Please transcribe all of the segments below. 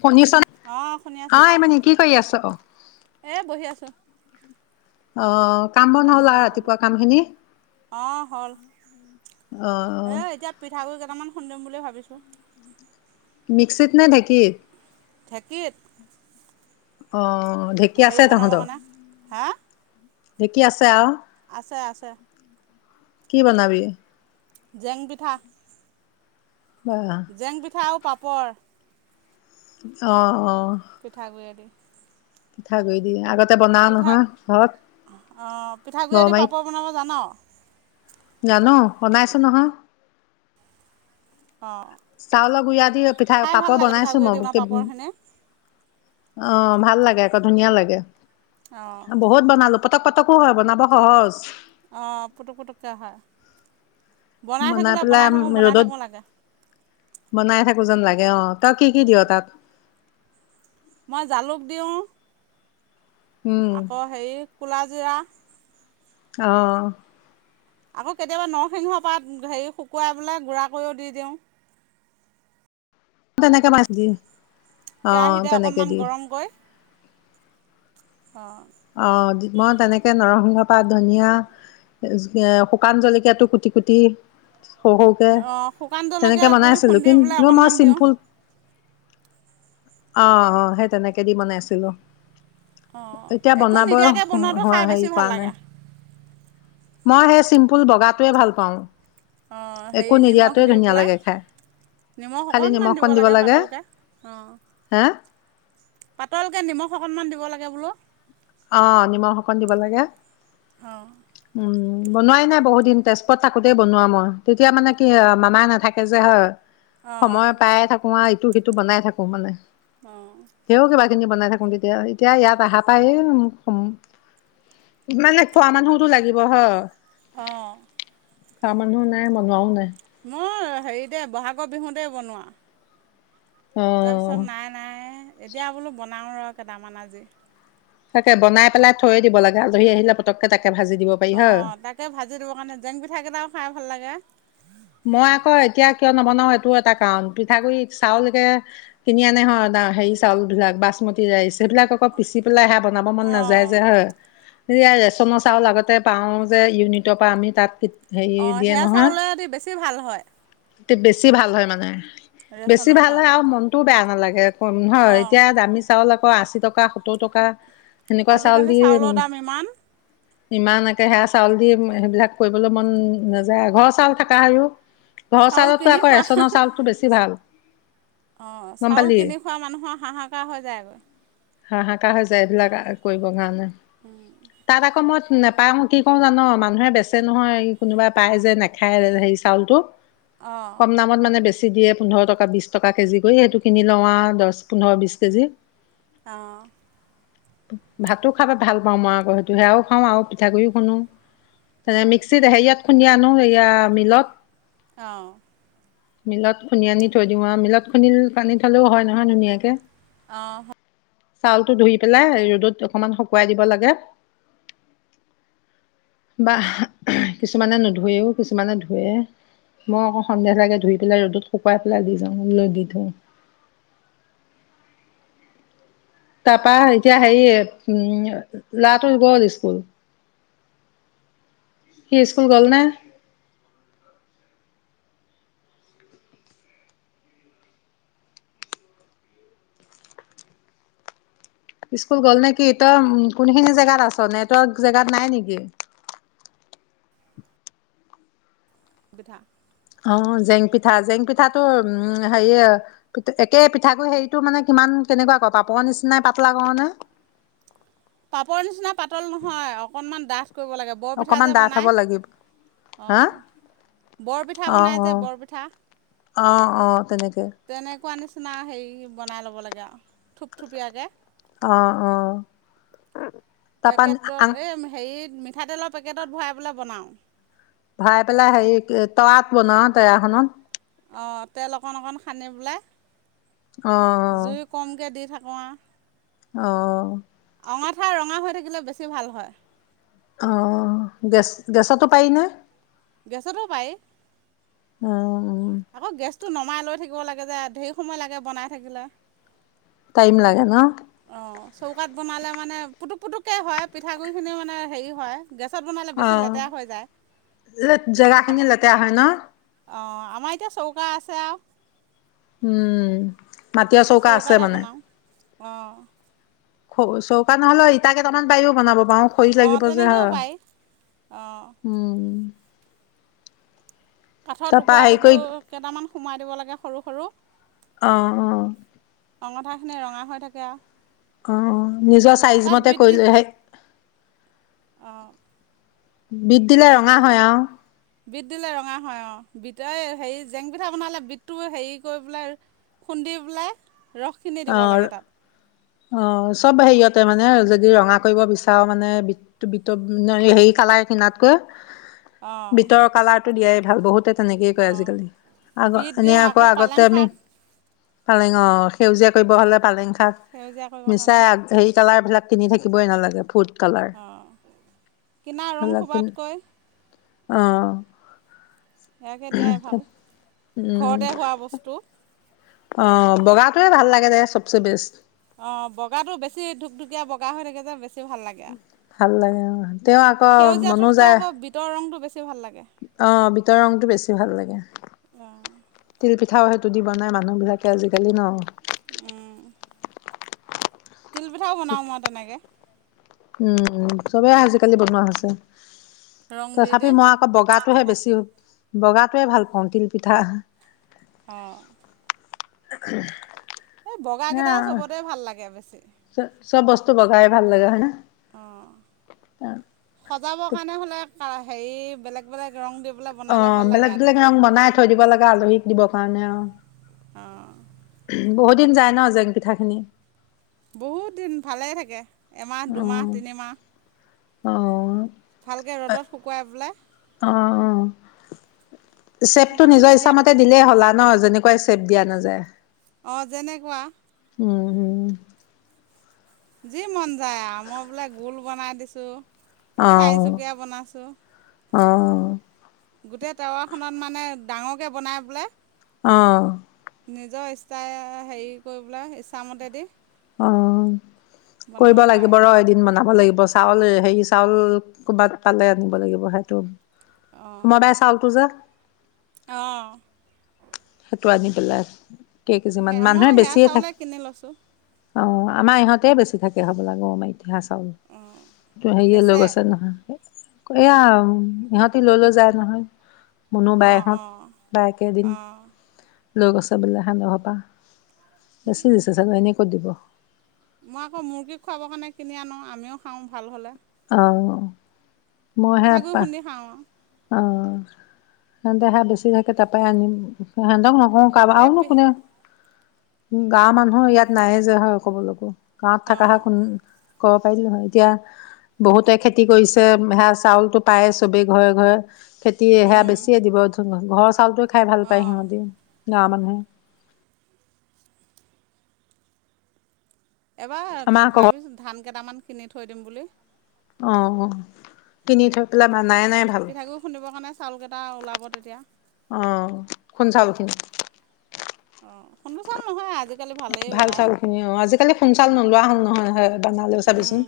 শুনিছ অঁ শুনি অ আছোঁ মানে কি কৰি আছ অ এই বহি আছোঁ অ কাম হ'ল আৰু বন গল ৰাতিপুৱা কাম খিনি। অ হ'ল অ' এ এতিয়া পিঠাগুৰি কটামান খুন্দিম বুলি ভাবিছোঁ মিক্সিত নাই ঢেঁকী ঢেঁকীত অ ঢেঁকী আছে হেৰিও বনাব তহঁতৰ? কাৰনে হা ঢেঁকী আছে আও আছে আছে কি বনাবি জেং পিঠা বা জেং পিঠা আৰু পাপৰ অ অ পিঠাগে দি পিঠাগৈ দি আগতে বনাও পিঠা নহয় ঘৰত অঁ পিঠাগুড়িৰ গৰমাৰিত। পাপৰ বনাব জান জানো বনাইছো নহয় চাউলৰ গুৰি আ দি পিঠা খাই ভাল পাপৰ লাগে বনাইছো পিঠাগুড়িয়েদি বনোৱা মই পাপৰখিনি অ ভাল লাগে আকৌ ধুনীয়া লাগে অঁ বহুত বন ল পতক পতকো হয় বনাব সহজ অ পুটক পুটকে হয় বনাই থাকিলে পেলাই থাকোঁ বনাই ৰ'দত থাকোঁ লাগে বনাই থাক থাকো যেন লাগে অঁ তই কি কি দিয় তাত মই জালুক দিওঁ উম আক সেই কোলাজিৰা আহ আকৌ কেতিয়াবা নৰসিংহ পাত হেৰি শুকুৱাই পেলাই গুড়া কৰিও দি দিওঁ তেনেকে ভাজি দি অ কেৰাহীতে তেনেকে অকণমান দি গৰমকৈ অঁ অঁ মই তেনেকে নৰসিংহ পাত ধনিয়া এ শুকান জলকীয়াটো কুটি কুটি সৰু সৰুকে অঁ শুকান জলকীয়া তেনেকে গুড়ি বনাইছিলো খুন্দি পেলাই কিন্তু মই অকণমান দিওঁ চিম্পুল আঁহ আঁহ সেই তেনেকে দি বনাইছিলো অঁ এতিয়া একো বনাব নিদিয়াকে বনোৱাটো খাই হেৰি বেছি ভাল কৰা নাই লাগে মই সেই চিম্পুল বগাটোৱে ভাল পাওঁ অঁ একো হেৰি নিমখ নিদিয়াটোৱে দি ধুনীয়া পেলাই লাগে খাই নিমখ অকণমান দিব লাগে পাতলকে অঁ হে পাতলকে নিমখ অকণমান দিব লাগে বোলো অঁ নিমখ অকণ দিব লাগে অঁ উম বনোৱাই নাই বহুত দিন তেজপুৰত থাকোতেই বনোৱা মই তেতিয়া মানে কি মামাই নেথাকে যে হয় অঁ সময় পায়ে থাকো আৱ ইটো সিটো বনাই থাকো মানে অঁ ধেও কিবা বনাই থাকো তেতিয়া এতিয়া ইয়াত আহা পায় উম হোম ইমানে খোৱা মানুহতো লাগিব হ অঁ খোৱা মানুহো নাই বনোৱাও নাই মোৰ হেৰিতে ব'হাগৰ বিহুতে বনোৱা অ', তাৰপিছত নাই নাই এতিয়া বোলো বনাওঁ ৰ কেইটামান আজি তাকে বনাই পেলাই থৈ দিব লাগে আলহী আহিলে পটককে তাকে ভাজি দিব পাৰি অ হয়। তাকে ভাজি দিব কাৰণে জেং পিঠা কেইটাও খাই ভাল লাগে মই আক এতিয়া কিয় নবনাও এইটো এটা কাৰণ পিঠাগুৰি চাউলকে কিনি আনে হয় হেৰি চাউল বিলাক বাচমতি ৰাইচ সেইবিলাক আকৌ পিচি পেলাই বনাব মন নেযায় অঁ যে হয় এতিয়া ৰেচনৰ চাউল আগতে পাও যে ইউনিটৰ পৰা আমি তাত হেৰি অঁ দিয়ে সেয়া নহয় চাউলেদি বেছি ভাল। হয়। বেছি ভাল হয় মানে বেছি ৰেচনৰ ভাল চাউল হয় আৰু মনটোও বেয়া। নালাগে। ম হয় অঁ এতিয়া দামি চাউল। শ আশী টকা, সত্তৰ টকা! সেনেকুৱা চাউল আজিকালি দি চাউলৰ দাম ইমান। ইমান একে সেয়া চাউল দি সেইবিলাক কৰিবলৈ মন নাযায় ঘৰৰ চাউল থাকা হয়ও। অ ঘৰ চাউল চাউলতো কিনি আকৌ খোৱা ৰেচনৰ চাউলতটো বেছি ভাল। অঁ গম চাউল পালি কিনি খোৱা মানুহৰ হাহাকাৰ হৈ যায়গৈ। হাহাকাৰ হৈ যায়, এইবিলাক কৰিব কাৰণে। তাত আকৌ ম। নাপাওঁ কি কৰোঁ জান, মানুহে বেচে নহয় কোনোবা পাই যে নেখায় হেৰি চাউল টো অঁ কম দামত মানে বেছি দিয়ে পোন্ধৰ টকা বিশ টকা কেজি কৰি, সেইটোখিনি লওঁ আৰু দহ পোন্ধৰ বিশ কেজি- অঁ, ! ভাতো খাব ভাল পাওঁ মই, আকৌ সেইটো সেয়াও খাওঁ আৰু পিঠাগুড়িও খুন। নে অঁ মিক্সিত আহে ইয়াত খুন্দিয়া। মানো এয়া মিলত। অঁ, ! মেলত খুন্দি আনি থৈ দিওঁ আৰু মেলত খুন্দিল পানী থলেওঁ হয় নহয় ধুনীয়াকে। অঁ, ! চাউলটো ধুই পেলাই ৰ'দত অকমান শুকুৱাই দিব লাগে? বা কিছুমানে নুধুুৱেও কিছুমানে ধুৱে। মই আকৌ সন্ধেহ লাগে ধুই পেলাই ৰ'দত শুকুৱাই পেলাই দি যাওঁ লৈ দি থওঁ। তাৰপা এতিয়া হেৰি উম লৰাটো গ'ল স্কুল। সি স্কুল গ'ল নে? স্কুল গ'ল নেকি? তই কোনখিনি জেগাত আছ নেটৱৰ্ক জেগাত নাই নেকি? পিঠা অঁ জেং পিঠা, জেং পিঠাটো উম হেৰিয়ে একে পিঠা হেৰিটো মানে কিমান কেনেকুৱা ক পাপৰ নিচিনাই পাতলা কৰ নে পাপৰ নিচিনা পাতল নহয়, অকনমান ডাঠ! কৰিব লাগে। বৰপিঠা অকমান যে ডাঠ বনায়, হ'ব লাগিব হা অঁ বৰপিঠা অ' বনাই যে অ' বৰপিঠা অ' অ' তেনেকে তেনেকুৱা নিচনা। চিনা হেৰি বনাই ল'ব লাগে আও থুপথুপীয়াকে অঁ অঁ। পেকেটত এ হেৰি মিঠাতেলৰ পেকেটত ভৰাই পেলাই বনাওঁ। ভৰাই পেলাই হেৰি তয়াত বনাও তয়াখনত। অ 'তেল অকণ -অকণ সানি পেলাই, অ জুই কমকে দি থাক। কুৱাহ। অহ, ' অঙঠা ৰঙা হৈ থাকিলে বেছি ভাল হয়। অ 'গেছ -গেছতো পাৰি নহয়? গেছতো পাৰি, উম আকৌ গেছ, টো নমাই লৈ থাকিব লাগে যে, ঢেই সময় লাগে বনাই থাকিলে। টাইম লাগে ন।? অ' চৌকাত বনালে মানে পুতুক -পুটুককে হয়, পিঠাগুৰি খিনি মানে হেৰি হয়। গেছত বনালে বেছি অহ, লেতেৰা হৈ যায় লেত -জেগাখিনি লেতেৰা হয় ন।? অ' আমাৰ এতিয়া চৌকা আছে আও। উম, মাটিৰ চৌকা আছে চৌকাতে মানে বনাওঁ অ',। খৌ চৌকা নহলেও ইটা কেইটামান পাৰিও বনাব, বাওঁ খৰি অঁ লাগিব যে তেনেকৈও হা, পাৰি অঁ উম, ' কাঠৰ তাৰপা টুকুৰা- হেৰি কৰি টুকুৰ কেইটামান সোমাই দিব লাগে। সৰু - সৰু, অহ, - অ, অঙঠাখিনি ৰঙা হৈ থাকে আও। অ' নিজৰ চাইজ মতে কৰি লোৱাহেইত। অহ, বিট দিলে ৰঙা হয় আও। বিট দিলে ৰঙা হয় অ', বিট ঐ হেৰি জেং পিঠা বনালে বিটটো হেৰি কৰি পেলাই, খুন্দি পেলাই, ৰসখিনি দিব অ' লাগে তাত অ চব হেৰিয়তে মানে যদি ৰঙা, কৰিব বিচাৰো মানে বিট বিটৰ হেৰি কালাৰ কিনাতকৈ, অঁ বিটৰ কালাৰ, দিয়াই ভাল বহুতে, তেনেকেই কয় অঁ আজিকালি, আগ বিট এনে দিওঁ আকৌ আগতে পালেং আমি, শাক পালেঙৰ, সেউজীয়া কৰিব হ'লে পালেং। সেউজীয়া কৰিবৰ মিছাই কাৰণে অগজাৰি, কালাৰবিলাক কিনি থাকিবই নালাগে, ফুড, কালাৰ অ'কিনা ৰং সপাতকৈ, অহ, ' সেয়াকে দিয়াই ভাল, উম ঘৰতে হোৱা বস্তু অ, বগাটোৱে ভাল লাগে যে, চবচে বেষ্ট। অ, বগাটো বেছি ধুক-ধুকীয়া বগা হৈ থাকে যে, বেছি ভাল লাগে আৰু ভাল লাগে অ, তেওঁ আকৌ সেউজীয়াটোতকৈ মনোযায় আকৌ বিটৰ ৰংটো বেছি ভাল লাগে। অ, ভিতৰৰ ৰংটো বেছি ভাল লাগে, তিল পিঠা পিঠাও, সেইটো দি বনাই মানুহ বিলাকে আজিকালি ন, উম, তিলপিঠাও বনাওঁ মই তেনেকে উম, চবেই আজিকালি বনোৱা হৈছে। ৰং দি তথাপি, দি। মই আকৌ বগাটোহে বেছি বগাটোৱে ভাল পাওঁ, তিলপিঠা অ উম এই বগা কেইটাই চবতে ভাল লাগে বেছি। চ-চব বস্তু বগাই ভাল লাগে হয় না? অ, সজাবৰ কাৰণে হ'লে হেৰি, বেলেগ-বেলেগ ৰং দিব। অ, বেলেগ-বেলেগ ৰং বনাই থৈ দিব লাগে, আলহীক দিবৰ কাৰণে, অ [unintelligible] অ বহুত দিন যায় ন, জেং পিঠাখিনি বহুত দিন ভালে থাকে। এমাহ, অ দুমাহ, তিনিমাহ অ ভালকে ৰ'দত শুকুৱাই পেলাই অ'হ চেপটো মই বোলো নিজৰ এতিয়া ইচ্ছা মতে দিলেই হ'ল আৰু ন, যেনেকুৱাই ছেপ দিয়া নাযায় অ, যেনেকুৱা উম-উম যি মন যায়, মই বোলে গোল বনাই দিছোঁ। চাৰি-চুকিয়া বনাইছোঁ। অ'হ গোটেই, টাৱাখনত মানে ডাঙৰকে বনাই বোলে অ'হ নিজৰ ইচ্ছাই, হেৰি কৰিবলৈ ইচ্ছামতে দি অ কৰিব বনাব লাগিব, পাৰে ৰ আৰু এদিন বনাব লাগিব। চাউল হেৰি চাউল ক'ৰবাত পালে আনিব লাগিব সেইটো অঁ মদাই চাউল টো যে অঁ! টো আনি পেলাই কেইকেজিমান সেয়া মই সেয়া চাউলে কিনি লৈছোঁ। অঁ, আমাৰ ইহঁতে বেছি থাকে হ'ব লাগিব আম তেতিহয়া চাউল অঁ এইটো হেৰিয়ে লৈ বেচে গৈছে নহয়। এয়া ইহঁতি লৈ লৈ যায় নহয়। মনো অঁ বায়হঁত অঁ বায়কেইদিন। অঁ লৈ গছে বোলে সিহঁতৰ ঘৰৰপৰা। বেচি হৈছে চাগে এনেই। ক'ত দিব! মই আকৌ মুৰ্গীক খুৱাবৰ কাৰণে কিনি আনো আমিও খাওঁ ভাল হ'লে। অঁ! পিঠাগুৰি খুন্দি খাওঁ অঁ অঁ তেন্তে সে বেছি থাকে তাৰপৰাই আনি হন্দক ন আৰু কাবও এই ন পি কোনে গাওঁৰ মানুহৰ ইয়াত নায়েই যে হয় ক'ব লো গাওঁ ত থকা হত অঁ কব পাৰিলো নহয় এতিয়া বহুতে খেতি কৰিছে সেয়া চাউলতো পায় চবেই ঘৰে। ঘৰে খেতি সেয়া বেছিয়ে দিব ধন। ঘৰ চাউলটো। খাই ভাল পায় অঁ সিহঁতি। গাঁও মানুহে এবাৰ আমাৰ আকৌ ভাবিছো ধান কেইটামান কিনি থৈ দিম বুলি অঁ কিনি থৈ পেলাই ভাল বানাই নাই পিঠাগুৰি খুন্দিবৰ কাৰণে চাউলকেইটা ওলাব তেতিয়া অঁ খুন্ড চাউল খিনি অঁ খুন্ধু চাউল নহয়। আজিকালি ভালেই ভাল ওলায় চাউল খিনি অ আজিকালি খুন্দু চাউল নোলোৱা হ'ল। নহয় হয় বনালেও চাবিচোন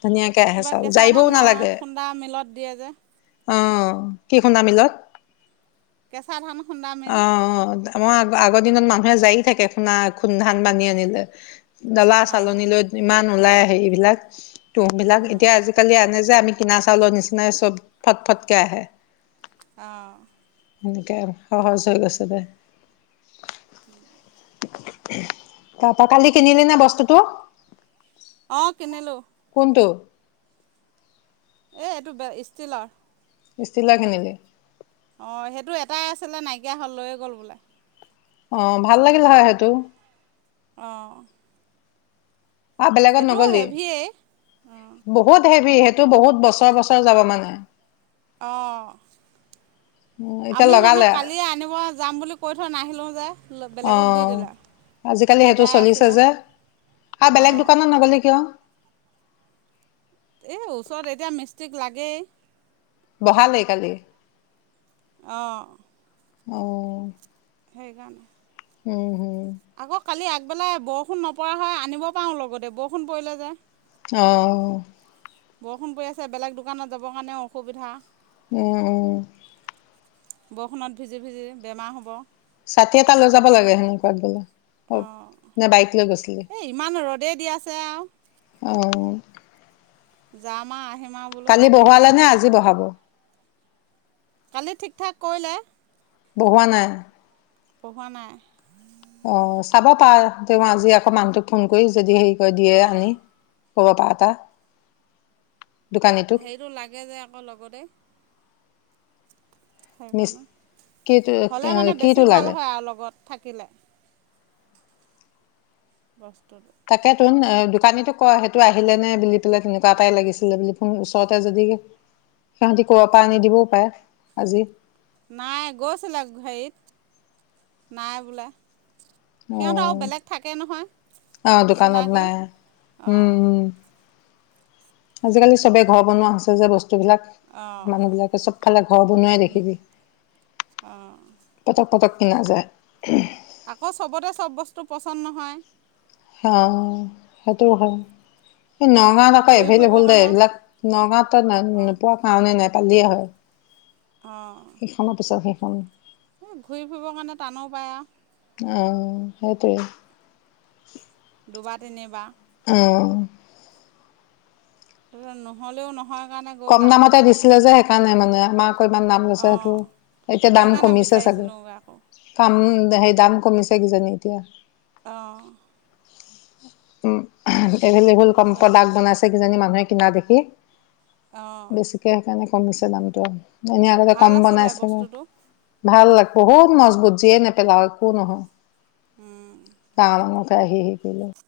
ধুনীয়াকে আহে কিবা চাউল কেঁচা ধান যায়িবও মা নালাগে খুন্দা মিলত দিয়ে যে আহ কি গুটি খুণ্ডা মেলত। কেচা ধান। খুন্দা মিল অঁ! আমাৰ আ আগৰ দিনত মানুহে জাৰি থাকে খুনা ধান বানি আনি যে ডলা অঁ চালনী লৈ ইমান নোলাই সেই বিলাক টোপ বিলাক এতিয়া আজিকালি আনে যে আমি কিনা চাউলৰ নিচিনাই চব ফটফটকে আহে আহ এনেকে আৰু সহজ হৈ গৈছে দে উম [inaudible] তাপা কালি কিনিলি নে বস্তুটো অ কিনিলো কোনটো এ এইটো ষ্টিলৰ ষ্টিলৰ কিনিলি অঁ সেইটো এটাই আছিলে নাইকিয়া হ'ল লৈয়ে গ'ল বোলে অ ভাল লাগিল হয় সেইটো আহঁ আহ বেলেগত নগলি হেভিয়েই অঁ বহুত হেভি সে এইটো বহুত বছৰ বছৰ যাব মানে অঁ উম, এতিয়া আমি মানে লগালে কালিয়ে আনিব যাম বুলি কৈ থৈ নাহিলোঁ যে অ বেলেগক দি দিলে আজিকালি সেইটো এটাই চলিছে আছিলে যে আৰু বেলেগ অঁ দোকানত নগলি কিয়? এই ওচৰত এতিয়া মিষ্টিক লাগেই বহালেই কালি অঁ আহ সেইকাৰণে উম হুম আকৌ কালি আগ বেলা বৰষুণ নপৰা হয় আনিব পাৰোঁ লগতে বৰষুণ পৰিলে যে আহ বৰষুণ পৰি আছে বেলেগ দোকানত যাবৰ কাৰণেও অসুবিধা উম উম বৰষুণত ভিজি ভিজি বেমাৰ হ'ব ছাতি এটা লৈ যাব লাগে সেনেকুৱাত গ'লে অ অঁ নে বাইক লৈ গৈছিলি এই ইমান ৰ'দেই দি আছে আৰু অ যামা আহিম আৰু বোলো কালি ছাতি বহোৱালে নে আজি বহাব ব কালি ঠিক ঠাক কৰিলে বহোৱা নাই বহোৱা নাই অ', চাব পাৱ তেওঁ আজি আকৌ মানুহটোক ফোন কৰি যদি সেই থৈ দিয়ে অঁ আনি ক'ব পাৰা তাক হেৰিটো লাগে যে আকৌ লগতে মিছ সেইকাৰণে, কিটো হ'লে মানে কিটো বেছি ভাল লাগে? হয় আৰু লগত থাকে কিলে বস্তু তাকে তো, এ দোকানীকটোক কয় সেইটো আহিলে নে বুলি পেলাই, তেনেকুৱা এটাই লাগিছিলে বুলি, ফোন ওচৰতে যদি সিহঁতি ক‌ৰ বা পৰা আনি দিবও পাৰে আজি নাই, গৈছিলে হেৰিত নাই বোলে। সিহঁতৰ আৰু অহ, বেলেগ থাকে নহয় অহ দোকানত চিনাকি নাই, অঁ উম আজিকালি চবে ঘৰ বনোৱা হৈছে যে বস্তুবিলাক, অঁ মানুহ বিলাকে চব ফালে ঘৰ বনোৱাই দেখিবি, অঁ পটক-পটক এনাজাৰ [unintelligible] আকৌ, চবতে চব বস্তু পচন্দ নহয়। হা, সেইটো হয় এই নগাঁৱত আকৌ ঘূৰি এভেইলেবল ফুৰিবৰ দে কাৰণে এইবিলাক, নগাঁৱতো ন অঁ নোপোৱা কাৰণে নাই। পালিয়ে হয়। অঁ সেইখনৰ পিছত সে হম এই, ঘূৰি-ফুৰিবৰ কাৰণে টানো পায় আৰু অ, সেইটোৱে দুবাৰ, তিনিবাৰ উম নহ'লেও নহয় নহয় কাৰণে কম গ'ল দামতে আৰু দিছিলে যে, সেইকাৰণে নাই মানে আমাক কৈ দাম লৈছে, অঁ সেইটো এতিয়া দাম সেইকাৰণে কমিছে চাগে, বিচাৰিছিলোঁগৈ আকৌ কমি সেই, দাম কমিছে কিজানি এতিয়া অহ উম এভেল-এবোল কম তেনেকুৱাই হ'ব প্ৰডাক্ট চাগে বনাইছে, কিজানী মানুহে কিনা দেখি অঁ বেছিকে সেইকাৰণে কমিছে দামটো। এনে আগতে ভাল কম আছিলে বনাইছে নে, বস্তুটো ভাল লাগে। বহুত মজবুত, যিয়ে নেপেলাও একো নহয়। চাল খ আহি শিকিলো।